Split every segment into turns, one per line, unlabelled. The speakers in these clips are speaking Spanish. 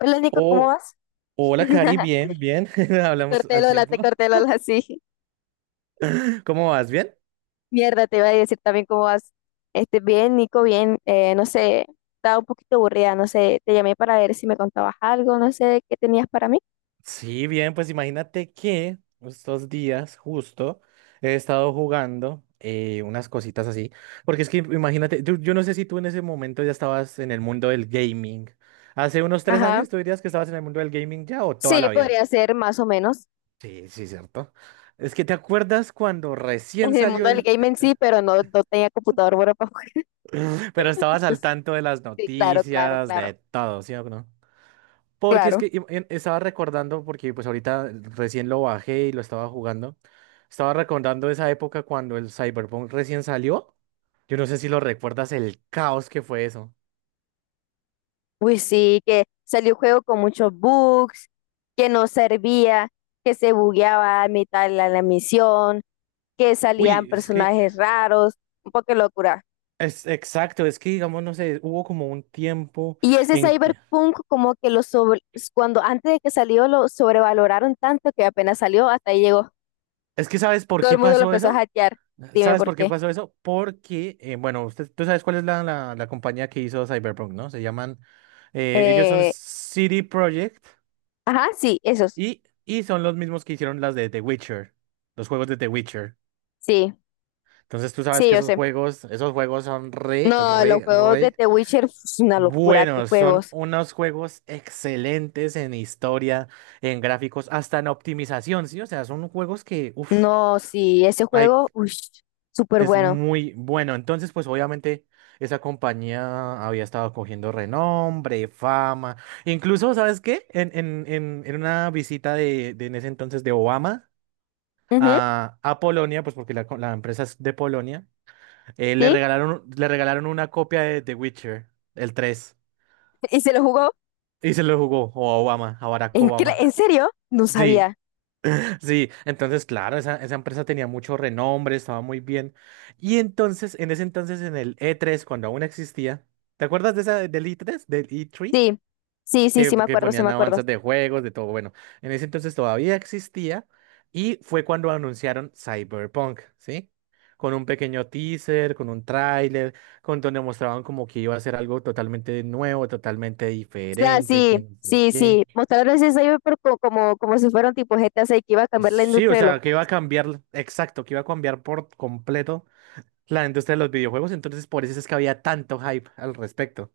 Hola Nico, ¿cómo
Oh,
vas?
hola, Cari, bien, bien.
Te
Hablamos
corté el
al
hola,
tiempo.
te corté el hola, sí.
¿Cómo vas? ¿Bien?
Mierda, te iba a decir también cómo vas. Este, bien, Nico, bien. No sé, estaba un poquito aburrida, no sé, te llamé para ver si me contabas algo, no sé, qué tenías para mí.
Sí, bien, pues imagínate que estos días justo he estado jugando unas cositas así, porque es que imagínate, yo no sé si tú en ese momento ya estabas en el mundo del gaming. Hace unos tres
Ajá.
años, ¿tú dirías que estabas en el mundo del gaming ya o toda
Sí,
la vida?
podría ser más o menos
Sí, sí, cierto. Es que te acuerdas cuando recién
en el
salió
mundo del
el...
game en sí, pero no tenía computador bueno para jugar.
Pero estabas al
Pues,
tanto de las
sí, claro, claro,
noticias,
claro,
de todo, ¿sí o no? Porque es
claro.
que estaba recordando, porque pues ahorita recién lo bajé y lo estaba jugando. Estaba recordando esa época cuando el Cyberpunk recién salió. Yo no sé si lo recuerdas, el caos que fue eso.
Uy, sí, que salió un juego con muchos bugs, que no servía, que se bugueaba a mitad de la misión. Que salían
Uy, es que
personajes raros, un poco de locura.
es exacto, es que digamos, no sé, hubo como un tiempo
Y ese
en que.
cyberpunk como que cuando antes de que salió lo sobrevaloraron tanto que apenas salió hasta ahí llegó.
Es que, ¿sabes por
Todo el
qué
mundo lo
pasó
empezó a
eso?
hackear. Dime
¿Sabes
por
por qué
qué.
pasó eso? Porque, bueno, usted, tú sabes cuál es la compañía que hizo Cyberpunk, ¿no? Se llaman, ellos son
Eh,
CD Projekt.
ajá, sí, esos.
Y son los mismos que hicieron las de The Witcher, los juegos de The Witcher.
Sí,
Entonces tú sabes
sí,
que
yo sé.
esos juegos son re,
No, los
re,
juegos de
re
The Witcher es una locura, qué
buenos. Son
juegos.
unos juegos excelentes en historia, en gráficos, hasta en optimización, ¿sí? O sea, son juegos que, uff,
No, sí, ese juego, uy, súper
es
bueno.
muy bueno. Entonces, pues obviamente esa compañía había estado cogiendo renombre, fama. Incluso, ¿sabes qué? En una visita de en ese entonces de Obama
Ujú,
a Polonia, pues porque la empresa es de Polonia, le
sí,
regalaron, le regalaron una copia de The Witcher, el 3,
y se lo jugó.
y se lo jugó o a Obama, a Barack Obama.
¿En serio? No
Sí,
sabía.
sí, entonces claro, esa empresa tenía mucho renombre, estaba muy bien. Y entonces, en ese entonces, en el E3 cuando aún existía, ¿te acuerdas de del E3? ¿Del E3?
Sí, sí, sí,
que,
sí me
que
acuerdo, sí me
ponían
acuerdo.
avanzas de juegos, de todo. Bueno, en ese entonces todavía existía y fue cuando anunciaron Cyberpunk, ¿sí? Con un pequeño teaser, con un tráiler, con donde mostraban como que iba a ser algo totalmente nuevo, totalmente
Sea,
diferente, que
sí,
no sé
sí, sí.
qué.
Mostraron ese cyber, pero como, si fuera un tipo GTA 6 que iba a cambiar la
Sí, o
industria de los
sea, que iba a
juegos.
cambiar, exacto, que iba a cambiar por completo la industria de los videojuegos, entonces por eso es que había tanto hype al respecto,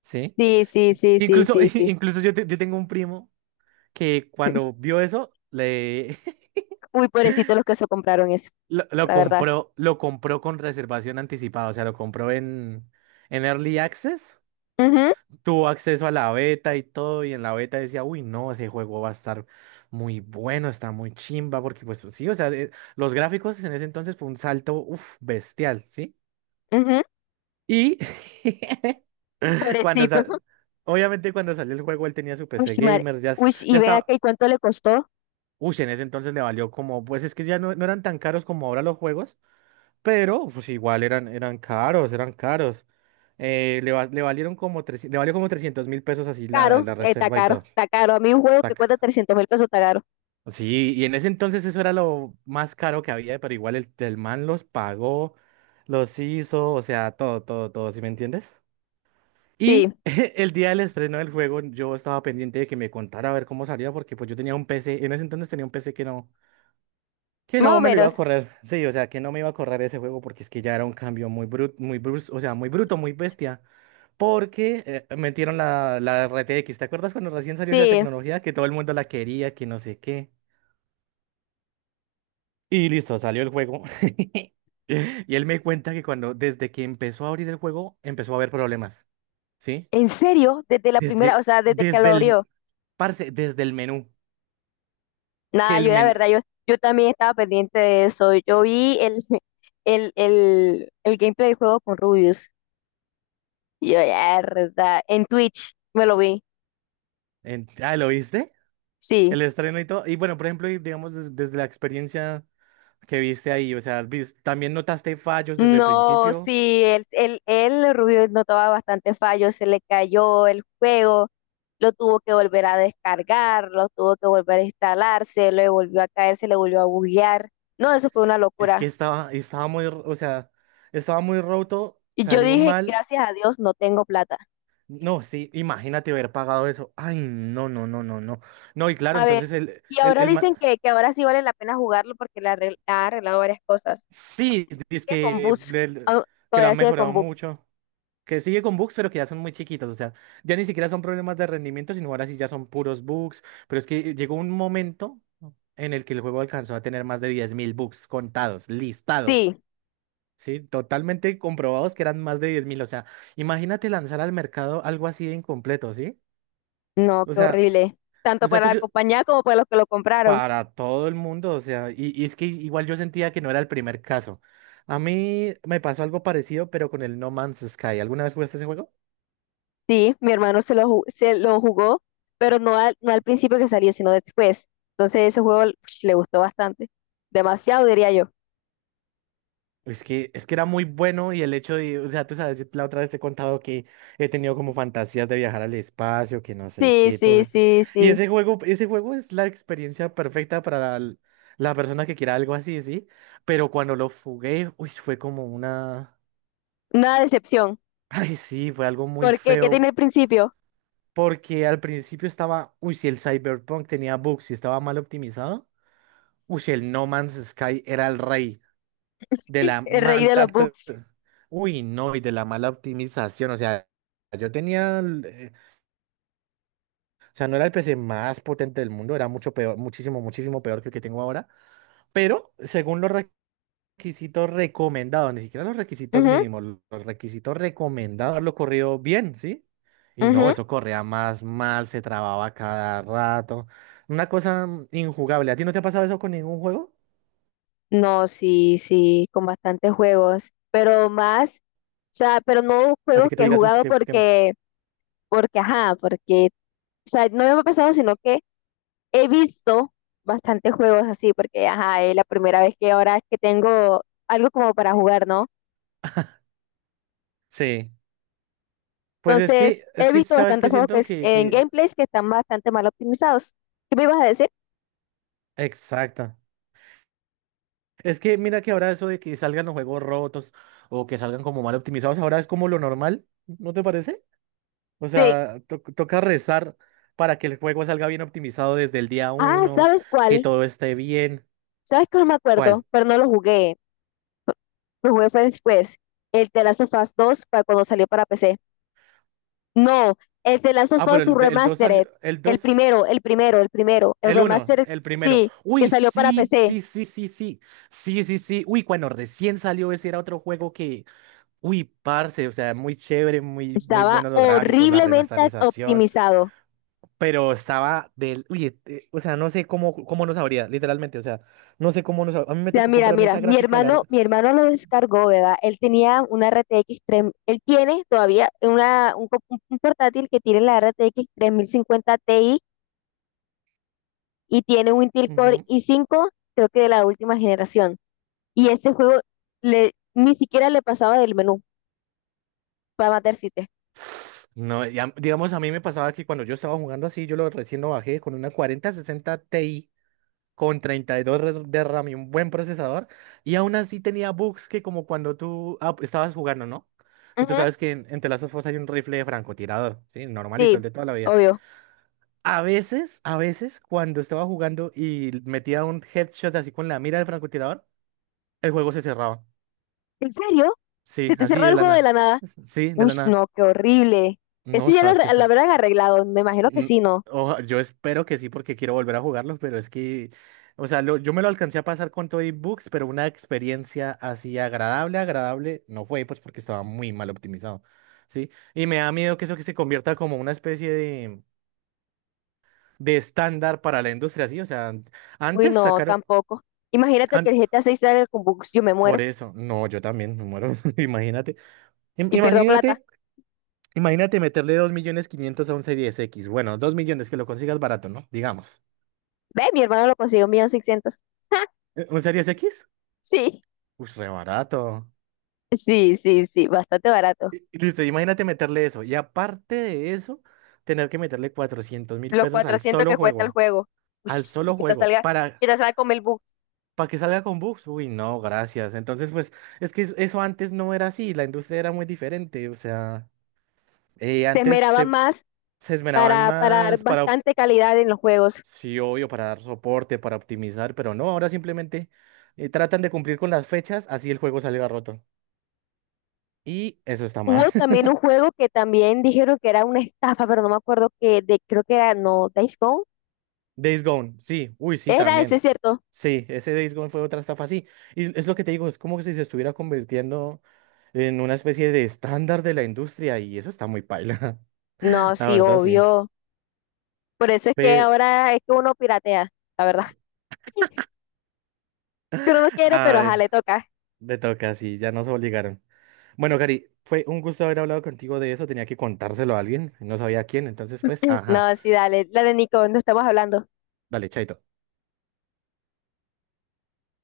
¿sí?
Sí, sí, sí, sí,
Incluso,
sí, sí.
incluso yo, yo tengo un primo que cuando vio eso, le
Uy, pobrecitos los que se compraron eso,
lo
la verdad.
compró, lo compró con reservación anticipada, o sea, lo compró en Early Access,
Ujú,
tuvo acceso a la beta y todo, y en la beta decía, uy, no, ese juego va a estar muy bueno, está muy chimba, porque pues sí, o sea, los gráficos en ese entonces fue un salto, uff, bestial, ¿sí?
ujú,
Y cuando
pobrecito.
sa- obviamente cuando salió el juego, él tenía su
Uy,
PC
madre.
gamer, ya,
Uy, y
ya
ven acá,
estaba.
¿y cuánto le costó?
Uy, en ese entonces le valió como, pues es que ya no eran tan caros como ahora los juegos. Pero, pues igual eran caros, eran caros. Le valieron como 300. Le valió como 300.000 pesos, así la,
Caro,
la
está
reserva y
caro,
todo.
está caro. A mí un juego que
Tac.
cuesta 300.000 pesos está caro.
Sí, y en ese entonces eso era lo más caro que había, pero igual el man los pagó, los hizo, o sea, todo, todo, todo, ¿sí me entiendes?
Sí,
Y el día del estreno del juego yo estaba pendiente de que me contara a ver cómo salía, porque pues yo tenía un PC, en ese entonces tenía un PC que no. Que
más
no
o
me lo iba a
menos.
correr, sí, o sea, que no me iba a correr ese juego porque es que ya era un cambio muy bruto, o sea, muy bruto, muy bestia, porque metieron la RTX, ¿te acuerdas cuando recién salió esa
Sí.
tecnología que todo el mundo la quería, que no sé qué? Y listo, salió el juego. Y él me cuenta que cuando, desde que empezó a abrir el juego, empezó a haber problemas, ¿sí?
¿En serio? Desde la primera, o
Desde,
sea, desde que lo
desde
abrió.
el, desde el menú, que
Nada,
el
yo la
menú,
verdad, yo también estaba pendiente de eso. Yo vi el gameplay de juego con Rubius. Y yo, ya, verdad. En Twitch me lo vi.
ah, ¿lo viste?
Sí.
El estreno y todo, y bueno, por ejemplo, y digamos, desde la experiencia. ¿Que viste ahí? O sea, ¿también notaste fallos desde el
No,
principio?
sí, el Rubius notaba bastante fallos, se le cayó el juego, lo tuvo que volver a descargar, lo tuvo que volver a instalar, se le volvió a caer, se le volvió a buguear. No, eso fue una
Es que
locura.
estaba muy, o sea, estaba muy roto,
Y yo
salió
dije,
mal.
gracias a Dios, no tengo plata.
No, sí, imagínate haber pagado eso. Ay, no, no, no, no, no. No, y claro,
A ver,
entonces
y ahora dicen que, ahora sí vale la pena jugarlo porque ha arreglado varias cosas.
sí, dice
Sigue con bugs. Au-
que lo
Todavía
han
sigue
mejorado
con bugs.
mucho, que sigue con bugs, pero que ya son muy chiquitos, o sea, ya ni siquiera son problemas de rendimiento, sino ahora sí ya son puros bugs, pero es que llegó un momento en el que el juego alcanzó a tener más de 10.000 bugs contados, listados.
Sí.
Sí, totalmente comprobados que eran más de 10.000. O sea, imagínate lanzar al mercado algo así de incompleto, ¿sí?
No,
O
qué
sea,
horrible. Tanto para
tú
la
que
compañía como para los que lo compraron.
para todo el mundo, o sea, y es que igual yo sentía que no era el primer caso. A mí me pasó algo parecido, pero con el No Man's Sky. ¿Alguna vez jugaste ese juego?
Sí, mi hermano se lo jugó, pero no al principio que salió, sino después. Entonces ese juego ush, le gustó bastante. Demasiado, diría yo.
Es que era muy bueno y el hecho de, o sea, tú sabes, yo la otra vez te he contado que he tenido como fantasías de viajar al espacio, que no sé
Sí,
qué, todo
sí,
eso.
sí,
Y
sí.
ese juego es la experiencia perfecta para la persona que quiera algo así, ¿sí? Pero cuando lo jugué, uy, fue como una.
Una decepción.
Ay, sí, fue algo muy
Porque, ¿Qué tiene
feo.
el principio?
Porque al principio estaba, uy, si el Cyberpunk tenía bugs y estaba mal optimizado, uy, si el No Man's Sky era el rey de la
El rey
mala,
de los bugs.
uy, no, y de la mala optimización, o sea, yo tenía, o sea, no era el PC más potente del mundo, era mucho peor, muchísimo, muchísimo peor que el que tengo ahora, pero según los requisitos recomendados, ni siquiera los requisitos
Ujú,
mínimos, los requisitos recomendados lo corrió bien, ¿sí? Y no,
ujú.
eso corría más mal, se trababa cada rato, una cosa injugable. ¿A ti no te ha pasado eso con ningún juego?
No, sí, sí, con bastantes juegos, pero más, o sea, pero no
Así
juegos
que tú
que he
digas, uy,
jugado porque, ajá, porque, o sea, no me ha pasado, sino que he visto bastantes juegos así, porque, ajá, es la primera vez que ahora es que tengo algo como para jugar, ¿no?
sí. Pues es que,
Entonces,
es
he
que,
visto
¿sabes
bastantes
qué?
juegos que
Siento
es,
que,
en
que...
gameplays que están bastante mal optimizados. ¿Qué me ibas a decir?
Exacto. Es que mira que ahora eso de que salgan los juegos rotos o que salgan como mal optimizados, ahora es como lo normal, ¿no te parece? O
Sí.
sea, toca rezar para que el juego salga bien optimizado desde el día
Ah,
uno,
¿sabes
que
cuál?
todo esté bien.
¿Sabes que no me acuerdo?
¿Cuál?
Pero no lo jugué, lo jugué fue después, el The Last of Us 2 para cuando salió para P C. No, el de Last of
Ah, pero
Us
el 2 salió,
Remastered.
el
El
dos,
primero, el primero, el primero. El
el uno,
remastered,
el primero.
sí, que
Uy,
salió para
sí,
PC.
sí, sí, sí, sí, sí, sí, sí. Uy, cuando recién salió ese era otro juego que. Uy, parce, o sea, muy chévere, muy, muy
Estaba
buenos los gráficos, la
horriblemente
remasterización,
optimizado.
pero estaba del, uy, este, o sea, no sé cómo nos habría, literalmente, o sea, no sé cómo nos hab- A mí
O
me
sea,
tocó
mira,
comprarme
mira,
esa gráfica, la.
mi hermano lo descargó, ¿verdad? Él tenía una RTX 3, él tiene todavía un un portátil que tiene la RTX 50 Ti y tiene un Intel Core
Ujú.
i5, creo que de la última generación. Y ese juego le, ni siquiera le pasaba del menú para matar siete.
No, digamos, a mí me pasaba que cuando yo estaba jugando así, yo lo recién lo bajé con una 4060 Ti con 32 de RAM y un buen procesador, y aún así tenía bugs que como cuando tú estabas jugando, ¿no? Y tú sabes que en The Last of Us hay un rifle de francotirador, ¿sí? Normalito,
Sí,
el de toda la vida.
obvio.
A veces, cuando estaba jugando y metía un headshot así con la mira del francotirador, el juego se cerraba.
¿En serio?
Sí,
¿Se te
así
cerró
de
el
la
juego de
nada.
la nada?
Sí, de
Uy,
la nada.
no, qué horrible.
No,
Eso ya
sabes que
lo
está.
habrán arreglado, me imagino que
Mm,
sí, ¿no?
yo espero que sí, porque quiero volver a jugarlo, pero es que, o sea, yo me lo alcancé a pasar con todo y bugs, pero una experiencia así agradable, agradable, no fue, pues porque estaba muy mal optimizado. Sí, y me da miedo que eso que se convierta como una especie de estándar para la industria, sí, o sea,
Uy,
antes
no,
sacaron.
tampoco. Imagínate que
an-
el GTA 6 salga con bugs, yo me muero
Por eso, no, yo también me muero. Im-
y pierdo plata.
imagínate, imagínate meterle 2.500.000 a un Series X. Bueno, 2 millones que lo consigas barato, ¿no? Digamos.
Ve, mi hermano lo consiguió 1.600.000. Ja,
¿Un Series X?
sí,
Pues re barato.
sí, sí, sí, bastante barato.
Y listo, imagínate meterle eso. Y aparte de eso, tener que meterle cuatrocientos mil
Los
pesos al
400 que
solo
cuesta el
juego.
juego. Uy,
Al
y
solo
que te
juego.
salga,
Para,
que te salga con el bug.
para que salga con bugs. Uy, no, gracias. Entonces, pues, es que eso antes no era así. La industria era muy diferente. O sea,
Se
antes
esmeraba
se
más
se esmeraban
para dar
más para.
bastante calidad en los juegos.
Sí, obvio, para dar soporte, para optimizar, pero no, ahora simplemente tratan de cumplir con las fechas, así el juego salga roto. Y eso está mal.
Hubo también un juego que también dijeron que era una estafa, pero no me acuerdo que de, creo que era, no, Days Gone.
Days Gone, sí, uy, sí,
Era ese,
también.
¿cierto?
Sí, ese Days Gone fue otra estafa, sí. Y es lo que te digo, es como que si se estuviera convirtiendo en una especie de estándar de la industria y eso está muy paila.
No,
La
sí,
verdad, sí.
obvio. Por eso es que
Pero,
ahora es que uno piratea, la verdad. Que uno no quiere, pero ajá,
ay,
le toca.
te toca, sí, ya nos obligaron. Bueno, Gary, fue un gusto haber hablado contigo de eso, tenía que contárselo a alguien, no sabía a quién, entonces pues, ajá.
No, sí, dale. La de Nico, no estamos hablando.
Dale, chaito.